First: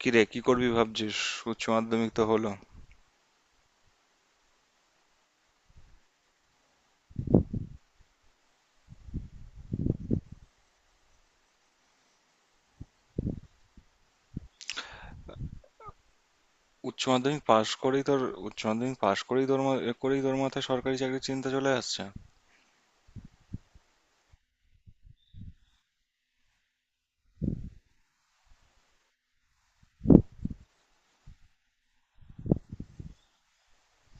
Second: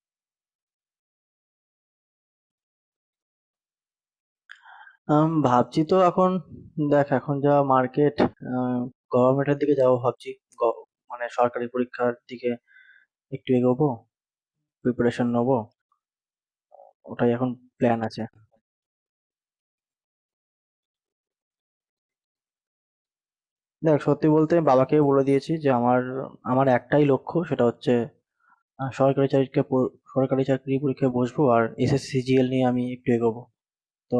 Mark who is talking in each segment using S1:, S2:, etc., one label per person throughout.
S1: কি রে, কি করবি ভাবছিস? উচ্চ মাধ্যমিক তো হলো।
S2: ভাবছি তো এখন। দেখ, এখন যা মার্কেট, গভর্নমেন্টের দিকে যাবো ভাবছি। গ- মানে সরকারি পরীক্ষার দিকে একটু এগোবো, প্রিপারেশন নেবো।
S1: উচ্চ
S2: ওটাই
S1: মাধ্যমিক
S2: এখন
S1: পাশ
S2: প্ল্যান
S1: করেই তোর
S2: আছে।
S1: উচ্চ মাধ্যমিক পাশ করেই তোর মা- করেই তোর মাথায় সরকারি চাকরির চিন্তা চলে আসছে?
S2: দেখ, সত্যি বলতে বাবাকে বলে দিয়েছি যে আমার আমার একটাই লক্ষ্য, সেটা হচ্ছে সরকারি সরকারি চাকরি পরীক্ষায় বসবো আর SSC GL নিয়ে আমি একটু এগোবো। তো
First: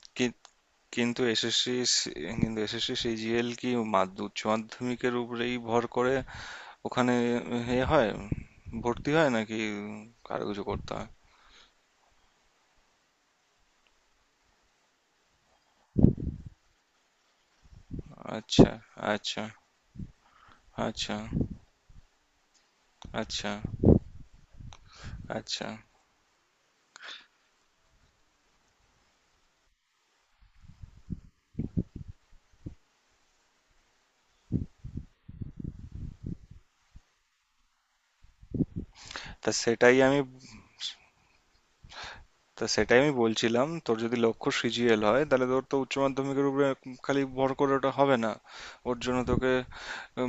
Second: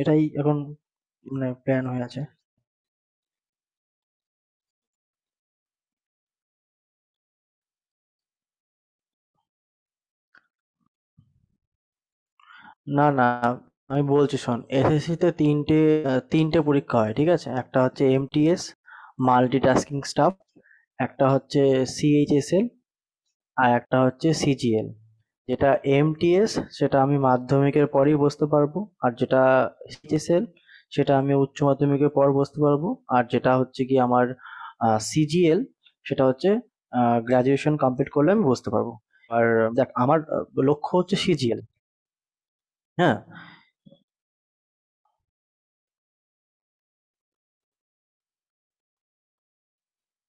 S2: এটাই
S1: কি-
S2: এখন
S1: কিন্তু
S2: মানে
S1: এসএসসি
S2: প্ল্যান হয়ে আছে।
S1: কিন্তু এসএসসি সিজিএল কি উচ্চ মাধ্যমিকের উপরেই ভর করে, ওখানে এ হয়, ভর্তি হয় নাকি আরো কিছু করতে হয়?
S2: না, না। আমি বলছি, শোন। SSC তে ৩ টে আ ৩ টে পরীক্ষা হয়, ঠিক আছে? একটা হচ্ছে MTS
S1: আচ্ছা। আচ্ছা।
S2: Multitasking Staff,
S1: আচ্ছা।
S2: একটা হচ্ছে CHSL,
S1: আচ্ছা।
S2: আর একটা হচ্ছে CGL।
S1: আচ্ছা।
S2: যেটা MTS, সেটা আমি মাধ্যমিকের পরেই বসতে পারবো। আর যেটা CHSL, সেটা আমি উচ্চ মাধ্যমিকের পর বসতে পারবো। আর যেটা হচ্ছে গিয়ে আমার CGL, সেটা হচ্ছে আ গ্র্যাজুয়েশন কমপ্লিট করলে আমি বসতে পারবো। আর
S1: তা
S2: দেখ
S1: সেটাই আমি
S2: আমার লক্ষ্য হচ্ছে CGL,
S1: তা সেটাই আমি
S2: হ্যাঁ?
S1: বলছিলাম, তোর যদি লক্ষ্য সিজিএল হয় তাহলে তোর তো উচ্চ মাধ্যমিকের উপরে খালি ভর করে ওটা হবে না। ওর জন্য তোকে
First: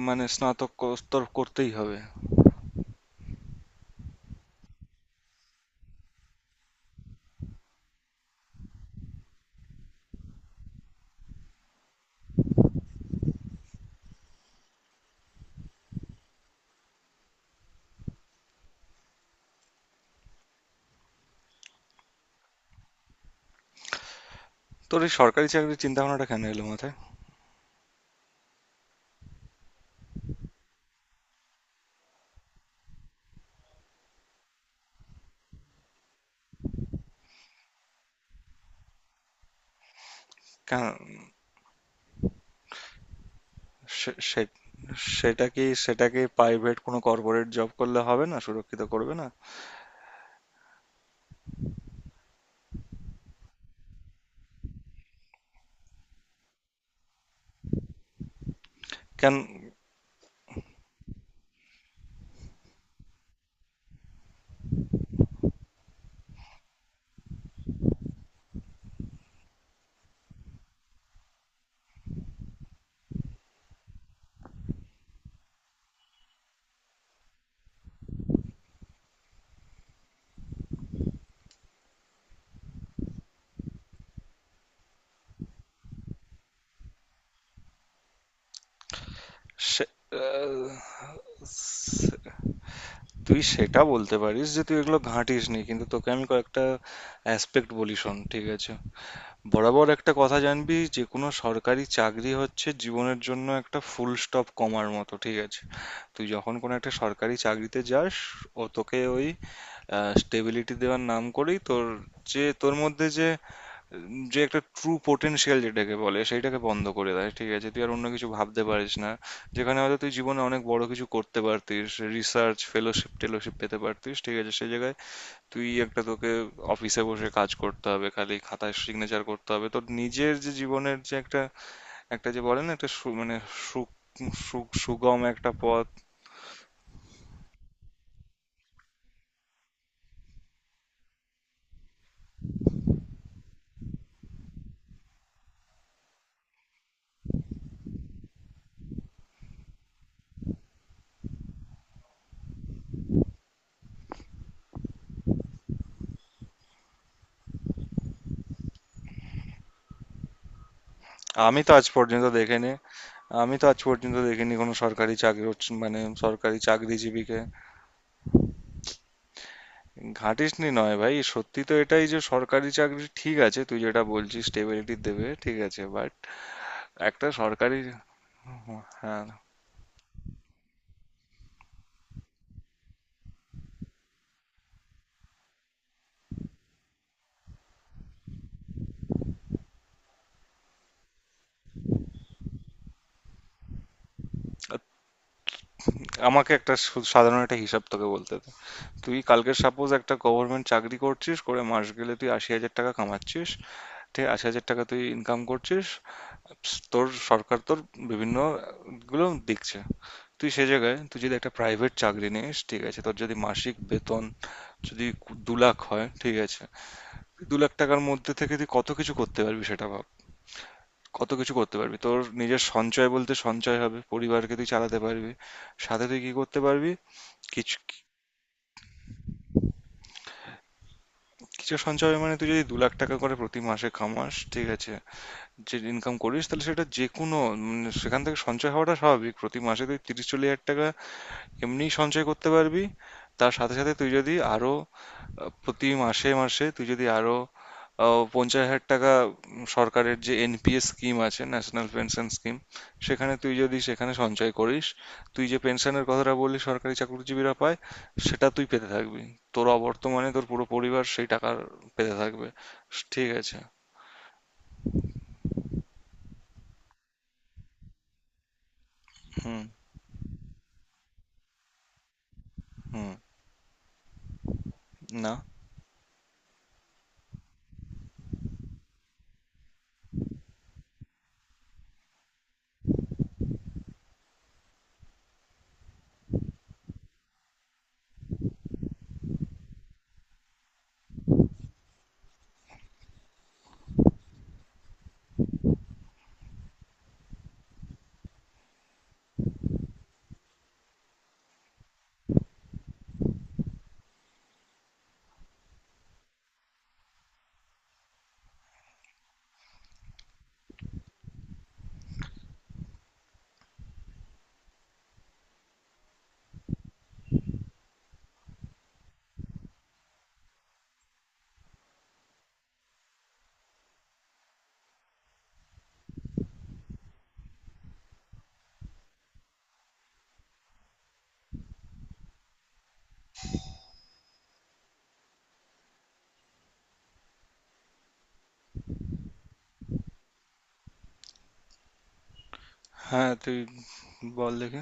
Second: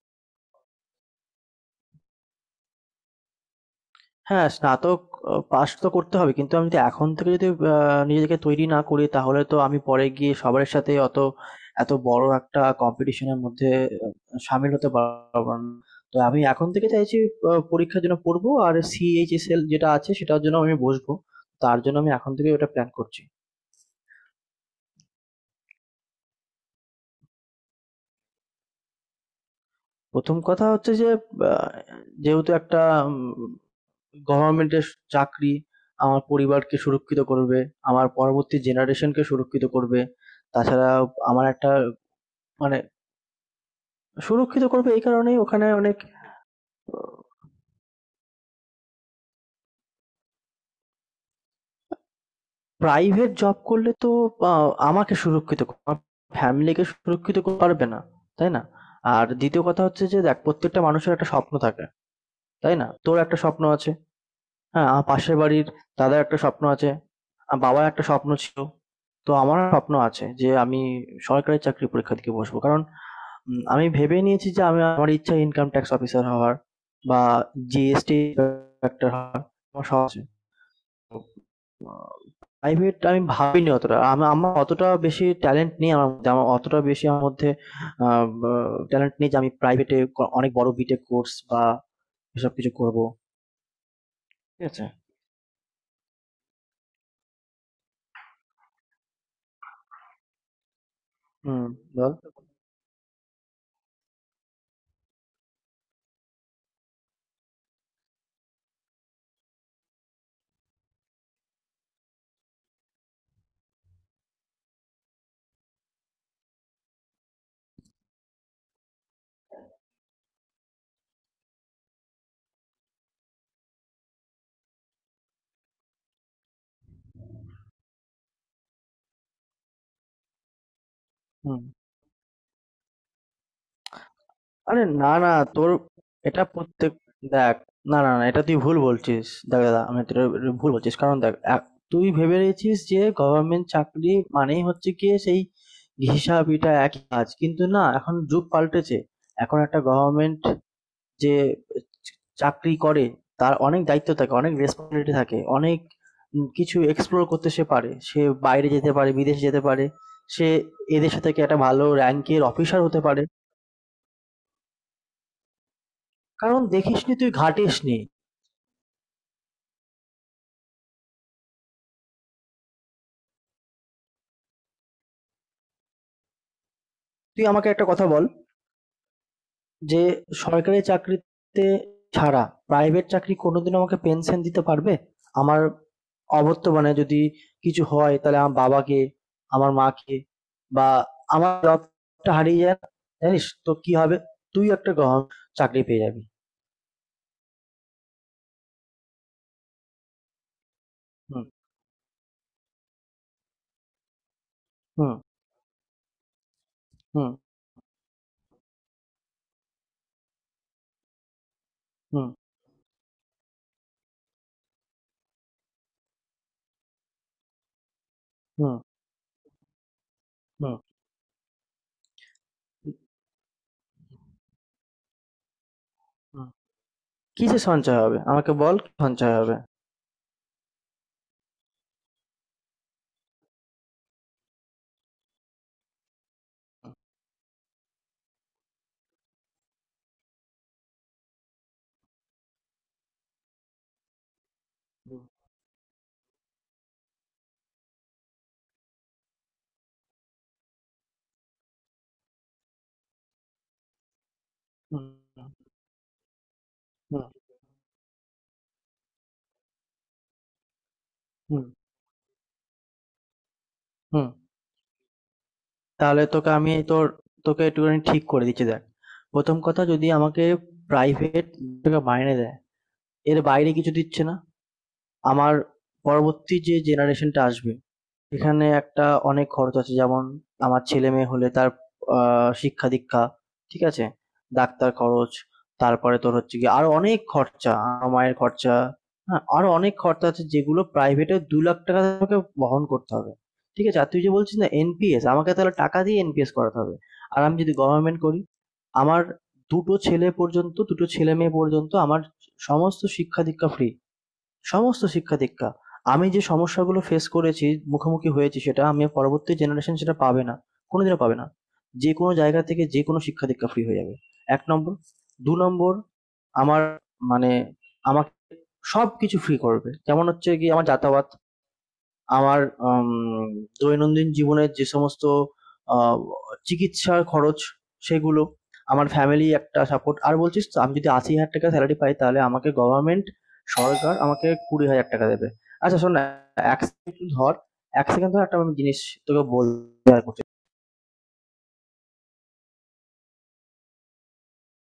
S1: মানে স্নাতক স্তর করতেই হবে।
S2: হ্যাঁ, স্নাতক পাস তো করতে হবে। কিন্তু আমি যদি এখন থেকে যদি আ নিজেকে তৈরি না করি তাহলে তো আমি পরে গিয়ে সবার সাথে অত এত বড় একটা কম্পিটিশন এর মধ্যে আ শামিল হতে পারব না। তো আমি এখন থেকে চাইছি পরীক্ষার জন্য পড়বো আর CHSL যেটা আছে সেটার জন্য আমি বসবো। তার জন্য আমি এখন থেকেই ওটা প্ল্যান করছি।
S1: তোর এই সরকারি চাকরির চিন্তা ভাবনাটা কেন এলো মাথায়?
S2: ১ম কথা হচ্ছে যে আ যেহেতু একটা উম গভর্নমেন্টের চাকরি আমার পরিবারকে সুরক্ষিত করবে, আমার পরবর্তী জেনারেশনকে সুরক্ষিত করবে। তাছাড়া
S1: কেন?
S2: আমার একটা মানে
S1: সে- সে-
S2: সুরক্ষিত করবে এই কারণেই
S1: সেটা কি,
S2: ওখানে অনেক।
S1: সেটাকে প্রাইভেট কোনো কর্পোরেট জব করলে হবে না, সুরক্ষিত করবে না?
S2: প্রাইভেট জব করলে তো আ আমাকে সুরক্ষিত ক আমার ফ্যামিলিকে সুরক্ষিত করতে পারবে না, তাই না? আর
S1: কেন?
S2: দ্বিতীয় কথা হচ্ছে যে দেখ প্রত্যেকটা মানুষের একটা স্বপ্ন থাকে, তাই না? তোর একটা স্বপ্ন আছে। হ্যাঁ, আমার পাশের বাড়ির দাদার একটা স্বপ্ন আছে। বাবার একটা স্বপ্ন ছিল। তো আমারও স্বপ্ন আছে যে আমি সরকারি চাকরির পরীক্ষা দিতে বসবো। কারণ আমি ভেবে নিয়েছি যে আমি আমার ইচ্ছা ইনকাম ট্যাক্স অফিসার হওয়ার বা GST ইন্সপেক্টর হওয়ার আমার শখ আছে। প্রাইভেট আমি ভাবিনি অতটা। আমার অতটা বেশি ট্যালেন্ট নেই আমার মধ্যে। আমার অতটা বেশি আমার মধ্যে আ বা ট্যালেন্ট নেই যে আমি
S1: সে-
S2: প্রাইভেটে অনেক
S1: আহ,
S2: বড় বিটেক কোর্স বা
S1: সে-
S2: এসব কিছু করবো।
S1: তুই সেটা বলতে পারিস যে
S2: ঠিক
S1: তুই
S2: আছে?
S1: এগুলো ঘাঁটিস নি, কিন্তু তোকে আমি কয়েকটা অ্যাসপেক্ট বলি, শোন, ঠিক আছে? বরাবর একটা কথা জানবি, যে কোনো
S2: হুম,
S1: সরকারি
S2: বল।
S1: চাকরি হচ্ছে জীবনের জন্য একটা ফুল স্টপ কমার মতো, ঠিক আছে? তুই যখন কোনো একটা সরকারি চাকরিতে যাস, ও তোকে ওই স্টেবিলিটি দেওয়ার নাম করেই তোর, যে তোর মধ্যে যে যে একটা ট্রু পোটেনশিয়াল যেটাকে বলে সেইটাকে বন্ধ করে দেয়, ঠিক আছে? তুই আর অন্য কিছু ভাবতে পারিস না, যেখানে হয়তো তুই জীবনে অনেক বড় কিছু করতে পারতিস, রিসার্চ ফেলোশিপ টেলোশিপ পেতে পারতিস, ঠিক আছে? সেই জায়গায় তুই একটা তোকে অফিসে বসে কাজ করতে হবে, খালি খাতায় সিগনেচার করতে হবে, তোর নিজের যে জীবনের যে একটা
S2: হুম।
S1: একটা যে বলে না, একটা সু- মানে সুখ সুখ-
S2: আরে, না
S1: সুগম
S2: না,
S1: একটা
S2: তোর
S1: পথ।
S2: এটা প্রত্যেক দেখ, না না না, এটা তুই ভুল বলছিস। দেখ দাদা, আমি তোর ভুল বলছিস কারণ দেখ, তুই ভেবে রেখেছিস যে গভর্নমেন্ট চাকরি মানেই হচ্ছে কি সেই হিসাব, এটা একই কাজ, কিন্তু না, এখন যুগ পাল্টেছে। এখন একটা গভর্নমেন্ট যে চ- চাকরি করে তার অনেক দায়িত্ব থাকে, অনেক রেসপন্সিবিলিটি থাকে, অনেক কিছু এক্সপ্লোর করতে সে পারে, সে বাইরে যেতে পারে, বিদেশে যেতে পারে, সে এদেশে থেকে একটা
S1: আমি তো
S2: ভালো
S1: আজ পর্যন্ত
S2: র্যাঙ্কের
S1: দেখিনি
S2: অফিসার হতে পারে।
S1: আমি তো আজ পর্যন্ত দেখিনি কোনো সরকারি চাকরি মানে সরকারি
S2: কারণ দেখিসনি তুই,
S1: চাকরিজীবীকে।
S2: ঘাটিসনি।
S1: ঘাঁটিসনি নয় ভাই, সত্যি তো এটাই যে সরকারি চাকরি, ঠিক আছে, তুই যেটা বলছিস স্টেবিলিটি দেবে, ঠিক আছে, বাট একটা
S2: তুই আমাকে
S1: সরকারি...
S2: একটা কথা বল,
S1: হ্যাঁ,
S2: যে সরকারি চাকরিতে ছাড়া প্রাইভেট চাকরি কোনোদিন আমাকে পেনশন দিতে পারবে? আমার অবর্তমানে যদি কিছু হয় তাহলে আমার বাবাকে, আমার মাকে, বা আমার জবটা হারিয়ে যায়, জানিস তো কি হবে? তুই একটা গভর্নমেন্ট চাকরি পেয়ে যাবি।
S1: আমাকে একটা সাধারণ একটা হিসাব তোকে বলতে দে। তুই কালকে সাপোজ একটা গভর্নমেন্ট চাকরি করছিস,
S2: হুম,
S1: করে মাস গেলে তুই ৮০,০০০ টাকা কামাচ্ছিস। ঠিক ৮০,০০০ টাকা তুই
S2: হুম,
S1: ইনকাম করছিস। তোর
S2: হুম,
S1: সরকার তোর বিভিন্ন গুলো দেখছে। তুই সে জায়গায়, তুই যদি একটা প্রাইভেট
S2: হুম,
S1: চাকরি নিস, ঠিক আছে, তোর যদি মাসিক বেতন যদি ২ লাখ হয়, ঠিক আছে, তুই ২ লাখ টাকার মধ্যে থেকে তুই
S2: হুম,
S1: কত কিছু করতে পারবি সেটা ভাব।
S2: হুম,
S1: কত কিছু করতে পারবি, তোর নিজের সঞ্চয় বলতে সঞ্চয় হবে, পরিবারকে তুই চালাতে পারবি, সাথে তুই কি
S2: হুম।
S1: করতে পারবি?
S2: কিসে
S1: কিছু,
S2: সঞ্চয় হবে, আমাকে বল, কি সঞ্চয় হবে?
S1: কিছু সঞ্চয়, মানে তুই যদি ২ লাখ টাকা করে প্রতি মাসে কামাস, ঠিক আছে, যে ইনকাম করিস, তাহলে সেটা যে কোনো, মানে সেখান থেকে সঞ্চয় হওয়াটা স্বাভাবিক, প্রতি মাসে তুই ৩০-৪০ হাজার টাকা এমনিই সঞ্চয় করতে পারবি। তার সাথে সাথে তুই যদি আরো
S2: হুম,
S1: প্রতি মাসে মাসে তুই যদি আরো ৫০ হাজার টাকা, সরকারের যে এনপিএস স্কিম আছে, ন্যাশনাল পেনশন স্কিম, সেখানে তুই যদি সেখানে সঞ্চয় করিস, তুই
S2: হুম,
S1: যে পেনশনের কথাটা বললি সরকারি
S2: হুম,
S1: চাকরিজীবীরা পায়, সেটা তুই পেতে থাকবি। তোর অবর্তমানে তোর পুরো পরিবার সেই টাকা
S2: হুম,
S1: পেতে থাকবে, ঠিক আছে?
S2: হুম। তাহলে তোকে আমি তোকে একটুখানি ঠিক করে দিচ্ছি, দেখ। প্রথম
S1: হুম।
S2: কথা, যদি আমাকে প্রাইভেট মাইনে দেয়,
S1: হুম।
S2: এর বাইরে কিছু দিচ্ছে না।
S1: না,
S2: আমার পরবর্তী যে জেনারেশনটা আসবে, এখানে একটা অনেক খরচ আছে, যেমন আমার ছেলেমেয়ে হলে তার শিক্ষা দীক্ষা, ঠিক আছে, ডাক্তার খরচ, তারপরে তোর হচ্ছে কি আরো অনেক খরচা, আমার মায়ের খরচা, হ্যাঁ, আরো অনেক খরচা আছে যেগুলো প্রাইভেটে ২ লাখ টাকা তোমাকে বহন করতে হবে। ঠিক আছে? আর তুই যে বলছিস না NPS, আমাকে তাহলে টাকা দিয়ে NPS করাতে হবে। আর আমি যদি গভর্নমেন্ট করি, আমার দুটো ছেলে পর্যন্ত, দুটো ছেলে মেয়ে পর্যন্ত আমার সমস্ত শিক্ষা দীক্ষা ফ্রি, সমস্ত শিক্ষা-দীক্ষা। আমি যে সমস্যাগুলো ফেস করেছি, মুখোমুখি হয়েছি, সেটা আমি পরবর্তী জেনারেশন সেটা পাবে না। কোনোদিনও পাবে না। যে কোনো জায়গা থেকে যে কোনো শিক্ষা-দীক্ষা ফ্রি হয়ে যাবে। ১ নম্বর। ২ নম্বর, আমার মানে আমাকে সবকিছু ফ্রি করবে। যেমন হচ্ছে গিয়ে আমার যাতায়াত, আমার আম দৈনন্দিন জীবনের যে সমস্ত আ চিকিৎসার খরচ, সেগুলো, আমার ফ্যামিলি একটা সাপোর্ট। আর বলছিস তো, আমি যদি ৳৮০,০০০ সেলারি পাই তাহলে আমাকে গভর্নমেন্ট, সরকার আমাকে ৳২০,০০০ দেবে। আচ্ছা শোন না, ১ সেকেন্ড ধর, ১ সেকেন্ড ধর, একটা আমি জিনিস তোকে বলতে শেয়ার করছি।
S1: হ্যাঁ, তুই বল দেখে।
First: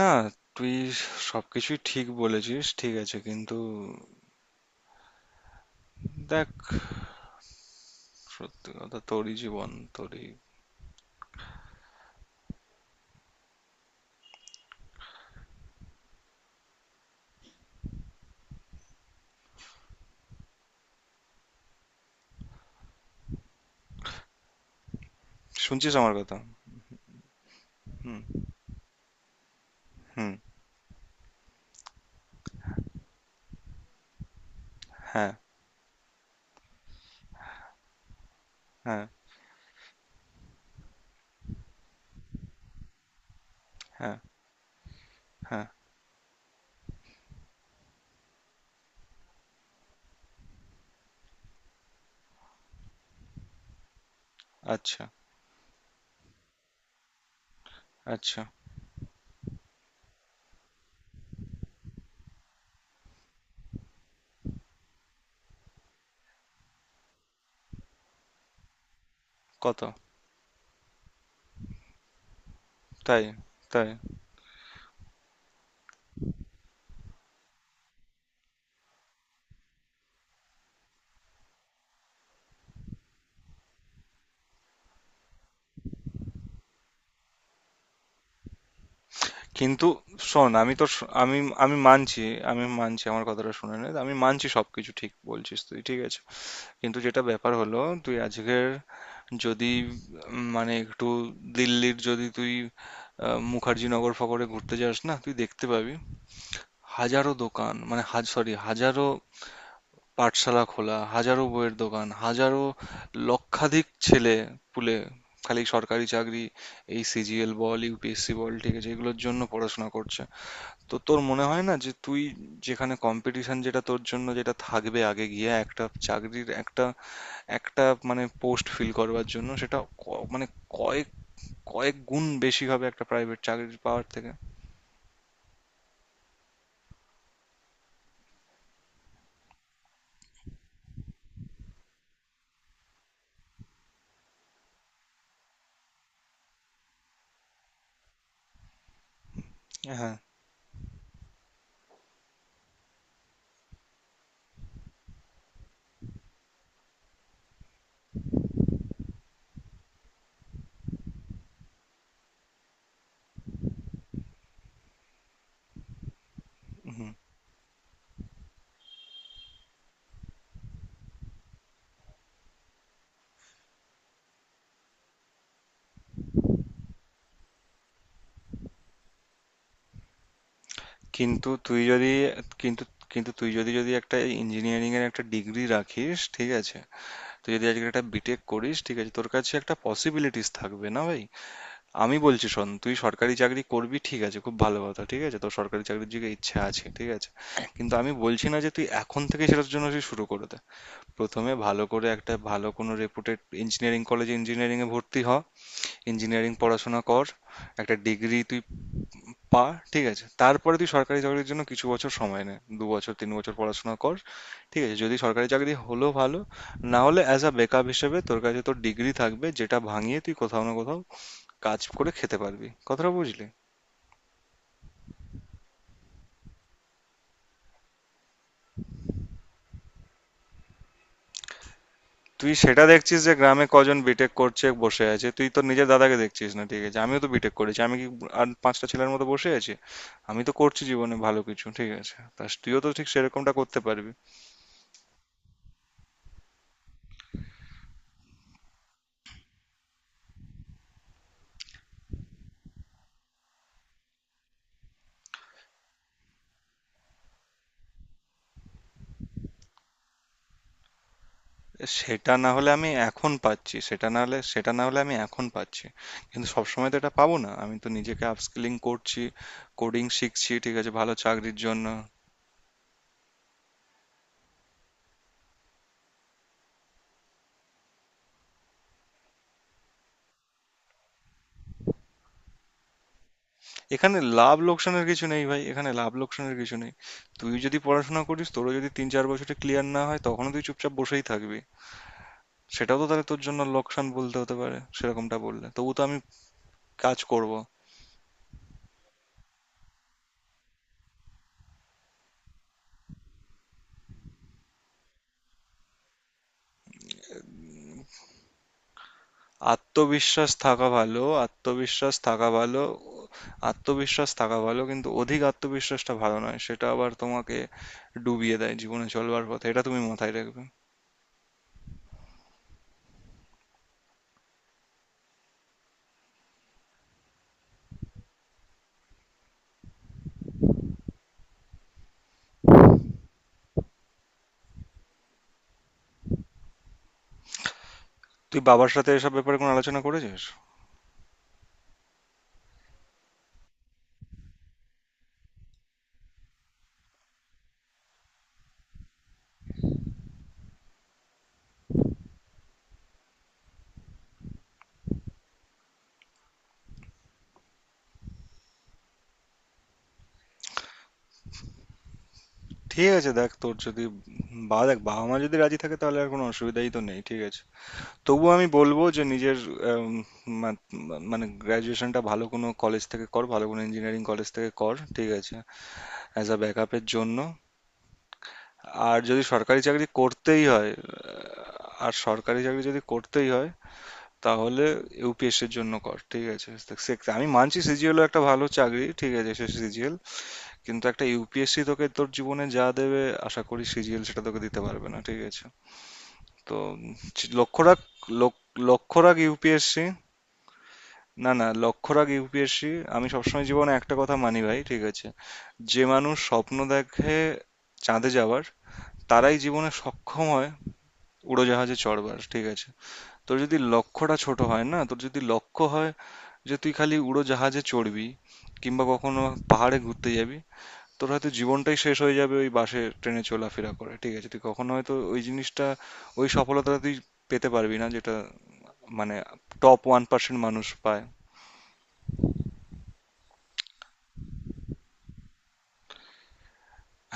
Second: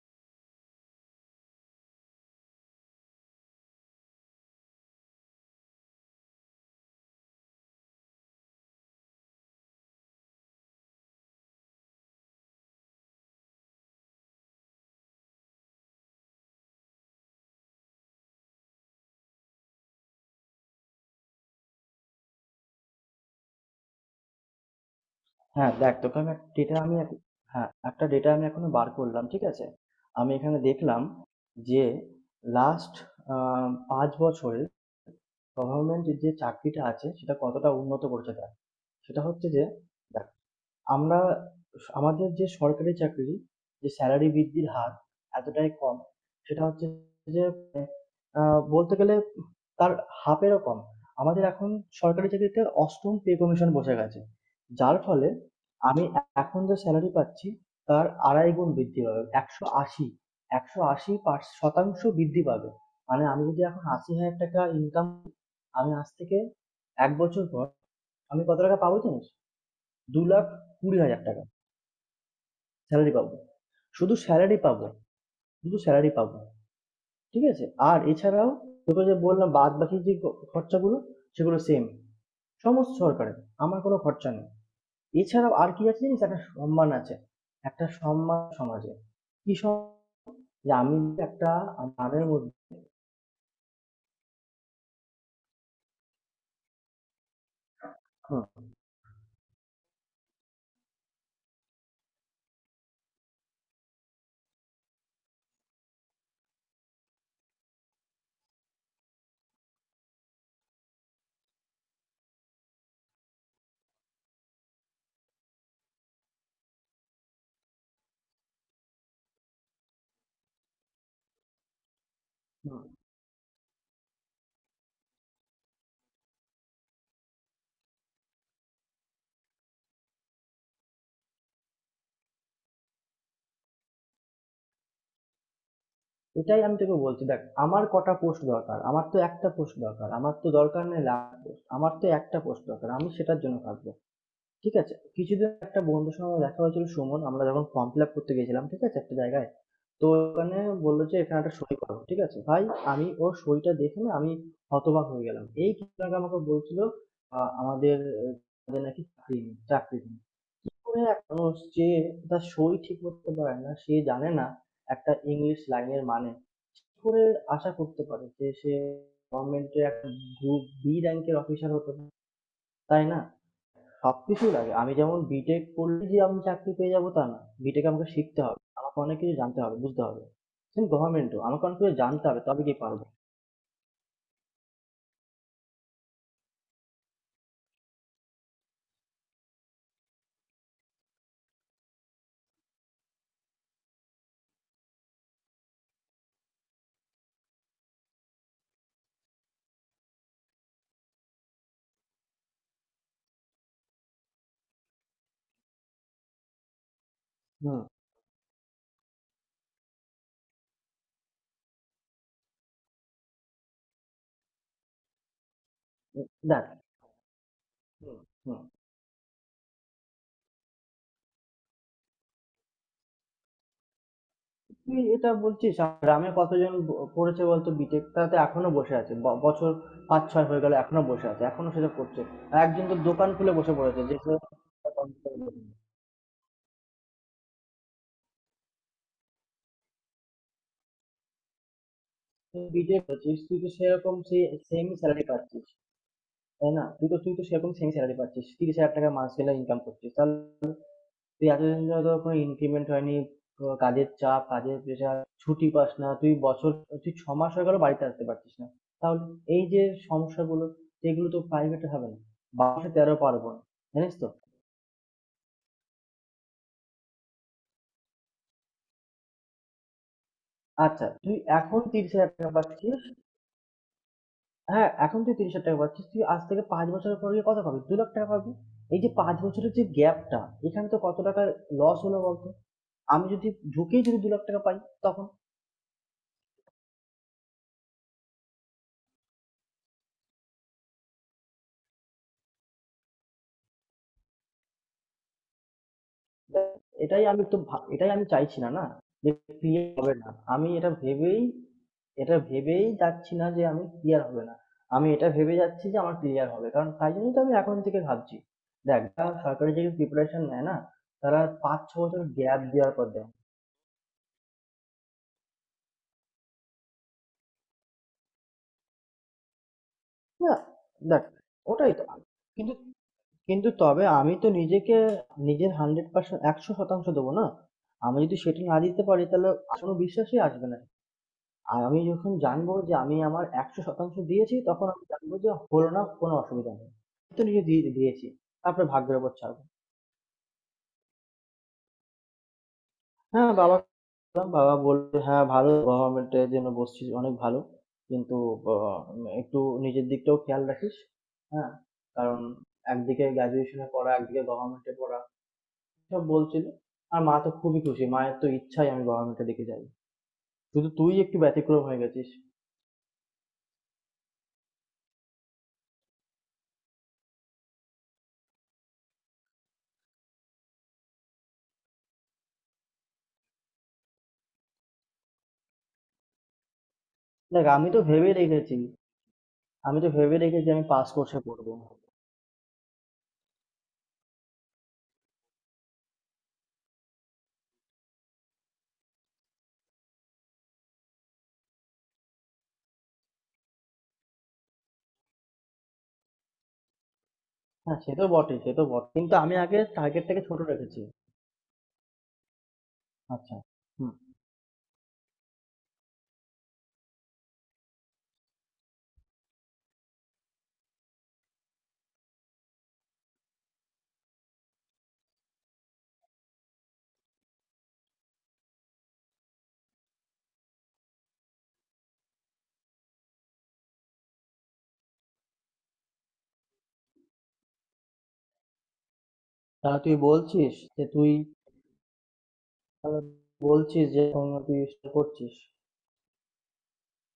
S1: না, তুই সবকিছুই ঠিক বলেছিস, ঠিক আছে, কিন্তু দেখ, সত্যি কথা তোরই জীবন, তোরই
S2: হ্যাঁ,
S1: শুনছিস
S2: দেখ
S1: আমার
S2: তোকে আমি
S1: কথা?
S2: একটা ডেটা আমি এখন, হ্যাঁ, একটা
S1: হুম।
S2: ডেটা আমি এখনো বার করলাম, ঠিক আছে? আমি
S1: হুম।
S2: এখানে দেখলাম যে লাস্ট আ ৫ বছরে
S1: হ্যাঁ।
S2: গভর্নমেন্ট যে চাকরিটা আছে সেটা কতটা উন্নত করেছে তারা।
S1: হ্যাঁ।
S2: সেটা হচ্ছে যে আমরা আমাদের যে সরকারি চাকরি, যে
S1: হ্যাঁ।
S2: স্যালারি বৃদ্ধির হার
S1: হ্যাঁ।
S2: এতটাই কম, সেটা হচ্ছে যে আ বলতে গেলে তার হাফ এরও কম। আমাদের এখন সরকারি চাকরিতে ৮ম পে কমিশন বসে গেছে। যার
S1: আচ্ছা।
S2: ফলে আমি এখন যে স্যালারি পাচ্ছি তার
S1: আচ্ছা।
S2: ২.৫ গুণ বৃদ্ধি পাবে। ১৮০ শতাংশ বৃদ্ধি পাবে। মানে আমি যদি এখন ৳৮০,০০০ ইনকাম, আমি আজ থেকে ১ বছর পর আমি কত টাকা পাবো জানিস?
S1: কত?
S2: ৳২,২০,০০০ স্যালারি
S1: তাই?
S2: পাবো,
S1: তাই?
S2: শুধু স্যালারি পাবো, শুধু স্যালারি পাবো। ঠিক আছে? আর এছাড়াও তোকে যে বললাম বাদ বাকি যে খরচাগুলো, সেগুলো সেম, সমস্ত সরকারের, আমার কোনো খরচা নেই। এছাড়াও আর কি আছে জানিস, একটা সম্মান আছে, একটা সম্মান সমাজে, কি
S1: কিন্তু
S2: সম-
S1: শোন,
S2: যে
S1: আমি তো
S2: আমি
S1: শ- আমি
S2: একটা
S1: আমি মানছি
S2: মানের
S1: আমি
S2: মধ্যে।
S1: মানছি, আমার কথাটা শুনে নে। আমি মানছি সবকিছু ঠিক বলছিস তুই, ঠিক আছে? কিন্তু যেটা ব্যাপার হলো, তুই আজকের
S2: হুম,
S1: যদি মানে একটু দিল্লির যদি তুই মুখার্জিনগর ফকরে ঘুরতে যাস না, তুই দেখতে পাবি হাজারো দোকান, মানে হাজারো পাঠশালা খোলা, হাজারো বইয়ের দোকান, হাজারো লক্ষাধিক ছেলে পুলে, খালি সরকারি চাকরি, এই সিজিএল বল, ইউপিএসসি বল, ঠিক আছে, এগুলোর জন্য পড়াশোনা করছে। তো তোর মনে হয় না যে তুই,
S2: হুম।
S1: যেখানে কম্পিটিশন যেটা তোর জন্য যেটা থাকবে আগে গিয়ে একটা চাকরির একটা একটা মানে পোস্ট ফিল করবার জন্য সেটা মানে কয়েক কয়েক গুণ বেশি হবে একটা প্রাইভেট চাকরি পাওয়ার থেকে?
S2: এটাই আমি তোকে বলছি, দেখ আমার কটা পোস্ট দরকার, আমার তো একটা পোস্ট দরকার, আমার তো দরকার নেই লাখ পোস্ট, আমার তো একটা পোস্ট দরকার, আমি সেটার জন্য কাজ করছি। ঠিক আছে, কিছুদিন একটা বন্ধুর সঙ্গে আমার দেখা হয়েছিল, সুমন, আমরা যখন ফর্ম ফিল আপ করতে গেছিলাম, ঠিক আছে, একটা জায়গায়, তো
S1: হ্যাঁ।
S2: ওখানে বললো যে এখানে একটা সই করো, ঠিক আছে ভাই। আমি ওর সইটা দেখে, না, আমি হতবাক হয়ে গেলাম। এই কিছুদিন আগে আমাকে বলছিল আমাদের আমাদের নাকি চাকরি নেই, চাকরি নেই করে, এক মানুষ যে তার সই ঠিক করতে পারে না, সে জানে না একটা ইংলিশ লাইনের মানে, কি
S1: হুম।
S2: করে আশা করতে পারে যে সে গভর্নমেন্টের একটা গ্রুপ বি র্যাঙ্কের অফিসার হতে পারে? তাই না? সব কিছুই লাগে, আমি যেমন বিটেক করলে যে আমি চাকরি পেয়ে যাবো তা না, বিটেক আমাকে শিখতে হবে, আমাকে অনেক কিছু জানতে হবে, বুঝতে হবে। সেম গভর্নমেন্টও
S1: কিন্তু
S2: আমাকে অনেক
S1: তুই
S2: কিছু
S1: যদি
S2: জানতে হবে, তবে কি
S1: কিন্তু
S2: পারবো।
S1: কিন্তু তুই যদি যদি একটা ইঞ্জিনিয়ারিং এর একটা ডিগ্রি রাখিস, ঠিক আছে, তুই যদি আজকে একটা বিটেক করিস, ঠিক আছে, তোর কাছে একটা পসিবিলিটিস থাকবে না ভাই। আমি বলছি শোন, তুই সরকারি চাকরি করবি, ঠিক আছে, খুব ভালো কথা, ঠিক আছে, তোর সরকারি চাকরির দিকে ইচ্ছা আছে, ঠিক আছে। কিন্তু আমি বলছি না যে তুই এখন থেকে সেটার জন্য তুই শুরু করে দে। প্রথমে ভালো করে একটা ভালো কোনো রেপুটেড ইঞ্জিনিয়ারিং কলেজে ইঞ্জিনিয়ারিং এ ভর্তি হ। ইঞ্জিনিয়ারিং পড়াশোনা কর,
S2: হুম,
S1: একটা ডিগ্রি তুই পা, ঠিক আছে? তারপরে তুই সরকারি চাকরির জন্য কিছু বছর সময় নে। ২ বছর ৩ বছর পড়াশোনা কর। ঠিক আছে? যদি সরকারি চাকরি হলো
S2: হুম,
S1: ভালো,
S2: দেখ,
S1: না হলে অ্যাজ আ ব্যাকআপ হিসেবে
S2: হুম,
S1: তোর কাছে
S2: হুম,
S1: তোর ডিগ্রি থাকবে যেটা ভাঙিয়ে তুই কোথাও না কোথাও কাজ করে খেতে পারবি। কথাটা বুঝলি?
S2: তুই এটা বলছিস, আমার গ্রামে কতজন করেছে বলতো বিটেক, তাতে এখনো বসে আছে, ৫-৬ বছর হয়ে গেল এখনো বসে আছে, এখনো সেটা করছে।
S1: তুই
S2: আর
S1: সেটা
S2: একজন তো
S1: দেখছিস
S2: দোকান
S1: যে
S2: খুলে
S1: গ্রামে
S2: বসে
S1: কজন
S2: পড়েছে যে
S1: বিটেক করছে বসে আছে। তুই তোর নিজের দাদাকে দেখছিস না, ঠিক আছে? আমিও তো বিটেক করেছি। আমি কি আর পাঁচটা ছেলের মতো বসে আছি? আমি তো করছি জীবনে ভালো কিছু, ঠিক আছে? তা
S2: সে
S1: তুইও তো
S2: বিটেক
S1: ঠিক
S2: করছিস।
S1: সেরকমটা
S2: তুই তো
S1: করতে পারবি।
S2: সেরকম সেই সেম স্যালারি পাচ্ছিস, তাই না? তুই তো সেরকম সেম স্যালারি পাচ্ছিস, ৩০,০০০ টাকা মাস গেলে ইনকাম করছিস, তাহলে তুই এতদিন ধরে তোর কোনো ইনক্রিমেন্ট হয়নি, তোর কাজের চাপ, কাজের প্রেশার, ছুটি পাস না তুই, বছর, তুই ৬ মাস হয়ে গেল বাড়িতে আসতে পারছিস না, তাহলে এই যে সমস্যাগুলো, এগুলো তো প্রাইভেটে হবে না।
S1: সেটা না হলে
S2: বাসে
S1: আমি
S2: তেরো
S1: এখন
S2: পারবো না,
S1: পাচ্ছি সেটা
S2: জানিস
S1: না
S2: তো।
S1: হলে সেটা না হলে আমি এখন পাচ্ছি, কিন্তু সবসময় তো এটা পাবো না। আমি তো নিজেকে আপস্কিলিং করছি, কোডিং শিখছি, ঠিক আছে,
S2: আচ্ছা,
S1: ভালো
S2: তুই
S1: চাকরির
S2: এখন
S1: জন্য।
S2: ৩০,০০০ টাকা পাচ্ছিস, হ্যাঁ, এখন তুই ৩০,০০০ টাকা পাচ্ছিস, তুই আজ থেকে ৫ বছরের পর গিয়ে কত পাবি, ২ লাখ টাকা পাবি। এই যে ৫ বছরের যে গ্যাপটা, এখানে তো কত টাকার লস হলো বলতো, আমি যদি ঢুকেই যদি দু লাখ টাকা পাই, তখন।
S1: এখানে লাভ লোকসানের কিছু নেই। তুই যদি পড়াশোনা করিস, তোরও যদি ৩-৪ বছরে ক্লিয়ার না হয়, তখনও তুই চুপচাপ বসেই থাকবি। সেটাও তো তাহলে তোর জন্য লোকসান বলতে হতে পারে সেরকমটা বললে, তবু তো আমি কাজ করব।
S2: এটাই আমি চাইছি, না না যে ক্লিয়ার হবে না, আমি এটা ভেবেই যাচ্ছি না যে আমি ক্লিয়ার হবে না, আমি এটা ভেবে যাচ্ছি যে আমার ক্লিয়ার হবে, কারণ তাই জন্যই তো আমি এখন থেকে ভাবছি। দেখ, যারা সরকারি চাকরির প্রিপারেশন
S1: আত্মবিশ্বাস
S2: নেয় না,
S1: থাকা ভালো,
S2: তারা পাঁচ ছ
S1: আত্মবিশ্বাস
S2: বছর
S1: থাকা
S2: গ্যাপ
S1: ভালো।
S2: দেওয়ার পর দেয়।
S1: আত্মবিশ্বাস থাকা ভালো, কিন্তু অধিক আত্মবিশ্বাসটা ভালো নয়। সেটা আবার তোমাকে ডুবিয়ে দেয় জীবনে চলবার পথে। এটা তুমি মাথায়
S2: না,
S1: রাখবে।
S2: দেখ, ওটাই তো, কিন্তু, কিন্তু তবে আমি তো নিজেকে, নিজের ১০০%, ১০০% দেবো না, আমি যদি সেটা না দিতে পারি তাহলে কোনো বিশ্বাসই আসবে না। আর আমি যখন জানবো যে আমি আমার ১০০% দিয়েছি, তখন আমি জানবো যে হলো না, কোনো অসুবিধা নেই। আমি তো নিজে দিয়ে দিয়েছি।
S1: তুই
S2: তারপরে
S1: বাবার সাথে
S2: ভাগ্যের উপর
S1: এসব ব্যাপারে
S2: ছাড়বো।
S1: কোনো আলোচনা করেছিস?
S2: হ্যাঁ, বাবাকে বললাম, বাবা বলল, "হ্যাঁ, ভালো, গভর্নমেন্ট এর জন্য বসছিস, অনেক ভালো। কিন্তু অ একটু নিজের দিকটাও খেয়াল রাখিস।" হ্যাঁ? কারণ একদিকে গ্র্যাজুয়েশনে পড়া, একদিকে গভর্নমেন্টে পড়া, এসব বলছিল। আর মা তো খুবই খুশি, মায়ের তো ইচ্ছাই আমি গভর্নমেন্টের দিকে যাই। শুধু তুই একটু ব্যতিক্রম হয়ে গেছিস।
S1: ঠিক আছে, দেখ তোর যদি, বা দেখ বাবা মা যদি রাজি থাকে তাহলে আর কোনো অসুবিধাই তো নেই, ঠিক আছে। তবুও আমি বলবো যে নিজের আম, মা- মানে গ্র্যাজুয়েশনটা ভালো কোনো কলেজ থেকে কর, ভালো কোনো ইঞ্জিনিয়ারিং কলেজ থেকে কর, ঠিক আছে, অ্যাজ আ ব্যাকআপের জন্য।
S2: দেখ, আমি তো ভেবেই রেখেছি,
S1: আর যদি সরকারি
S2: আমি
S1: চাকরি
S2: তো ভেবে
S1: করতেই
S2: রেখেছি আমি
S1: হয়,
S2: পাস কোর্সে পড়বো।
S1: আর সরকারি চাকরি যদি করতেই হয় তাহলে ইউপিএসসির জন্য কর, ঠিক আছে। আমি মানছি সিজিএল একটা ভালো চাকরি, ঠিক আছে, সে সিজিএল, কিন্তু একটা ইউপিএসসি তোকে তোর জীবনে যা দেবে, আশা করি সিজিএল সেটা তোকে দিতে পারবে না, ঠিক আছে। তো লক্ষ্য
S2: হ্যাঁ,
S1: রাখ
S2: সে তো বটে,
S1: লক-
S2: সে তো বটে,
S1: লক্ষ্য
S2: কিন্তু
S1: রাখ
S2: আমি আগে
S1: ইউপিএসসি।
S2: টার্গেটটাকে ছোট রেখেছি।
S1: না, না, লক্ষ্য রাখ ইউপিএসসি। আমি
S2: আচ্ছা।
S1: সবসময় জীবনে
S2: হুম।
S1: একটা কথা মানি ভাই, ঠিক আছে, যে মানুষ স্বপ্ন দেখে চাঁদে যাওয়ার, তারাই জীবনে সক্ষম হয় উড়োজাহাজে চড়বার, ঠিক আছে? তোর যদি লক্ষ্যটা ছোট হয় না, তোর যদি লক্ষ্য হয় যে তুই খালি উড়োজাহাজে চড়বি কিংবা কখনো পাহাড়ে ঘুরতে যাবি, তোর হয়তো জীবনটাই শেষ হয়ে যাবে ওই বাসে ট্রেনে চলাফেরা করে, ঠিক আছে, তুই কখনো হয়তো ওই সফলতাটা তুই পেতে পারবি না যেটা, মানে, টপ
S2: তাহলে তুই
S1: ১%
S2: বলছিস
S1: মানুষ
S2: যে
S1: পায়।
S2: তুই, তাহলে বলছিস যে এখন তুই সেটা করছিস।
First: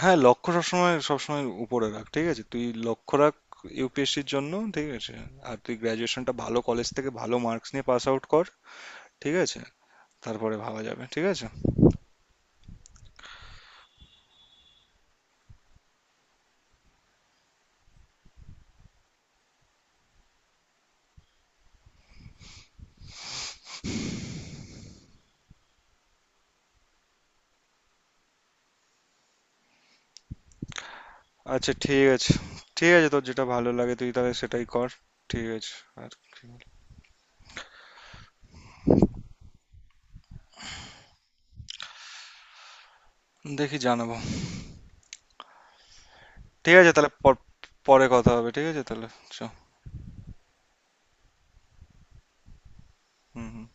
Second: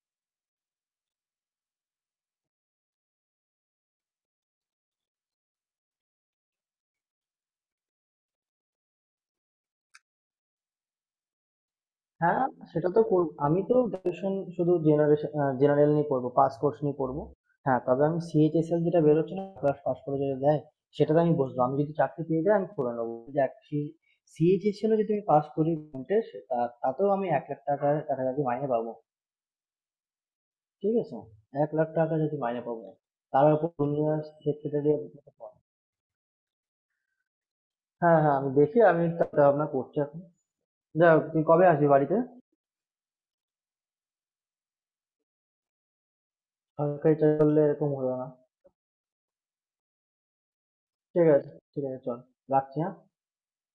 S1: হ্যাঁ, লক্ষ্য সবসময় সবসময় উপরে রাখ, ঠিক আছে, তুই লক্ষ্য রাখ ইউপিএসসির জন্য, ঠিক আছে। আর তুই গ্র্যাজুয়েশনটা ভালো কলেজ থেকে ভালো মার্কস নিয়ে পাস আউট কর, ঠিক আছে, তারপরে ভাবা যাবে, ঠিক আছে।
S2: হ্যাঁ, সেটা তো করব, আমি তো গ্রাজুয়েশন শুধু জেনারেল নিয়ে পড়বো, পাস কোর্স নিয়ে পড়বো। হ্যাঁ, তবে আমি CHSL যেটা বেরোচ্ছে না, ক্লাস পাস করে যেটা দেয়, সেটাতে আমি বসবো, আমি যদি চাকরি পেয়ে যাই আমি করে নেবো, দেখ। CHSL-ও যদি আমি পাস করি percentage, তা তাতেও আমি ১ লাখ টাকার কাছাকাছি মাইনে পাবো। ঠিক আছে?
S1: আচ্ছা,
S2: ১,০০,০০০ টাকা যদি মাইনে পাবো।
S1: ঠিক আছে, তোর যেটা
S2: তার উপর
S1: ভালো লাগে তুই
S2: জুনিয়র
S1: তাহলে সেটাই কর,
S2: সেক্রেটারি।
S1: ঠিক আছে। আর কি?
S2: হ্যাঁ হ্যাঁ, আমি দেখি, আমি চিন্তা ভাবনা করছি এখন। যাই হোক, তুই কবে আসবি বাড়িতে?
S1: দেখি জানাবো। ঠিক আছে তাহলে,
S2: সরকারি চাকরি করলে এরকম
S1: পরে
S2: হলো না।
S1: কথা হবে, ঠিক আছে তাহলে, চ।
S2: ঠিক আছে, ঠিক আছে, চল, রাখছি, হ্যাঁ?
S1: হুম হুম।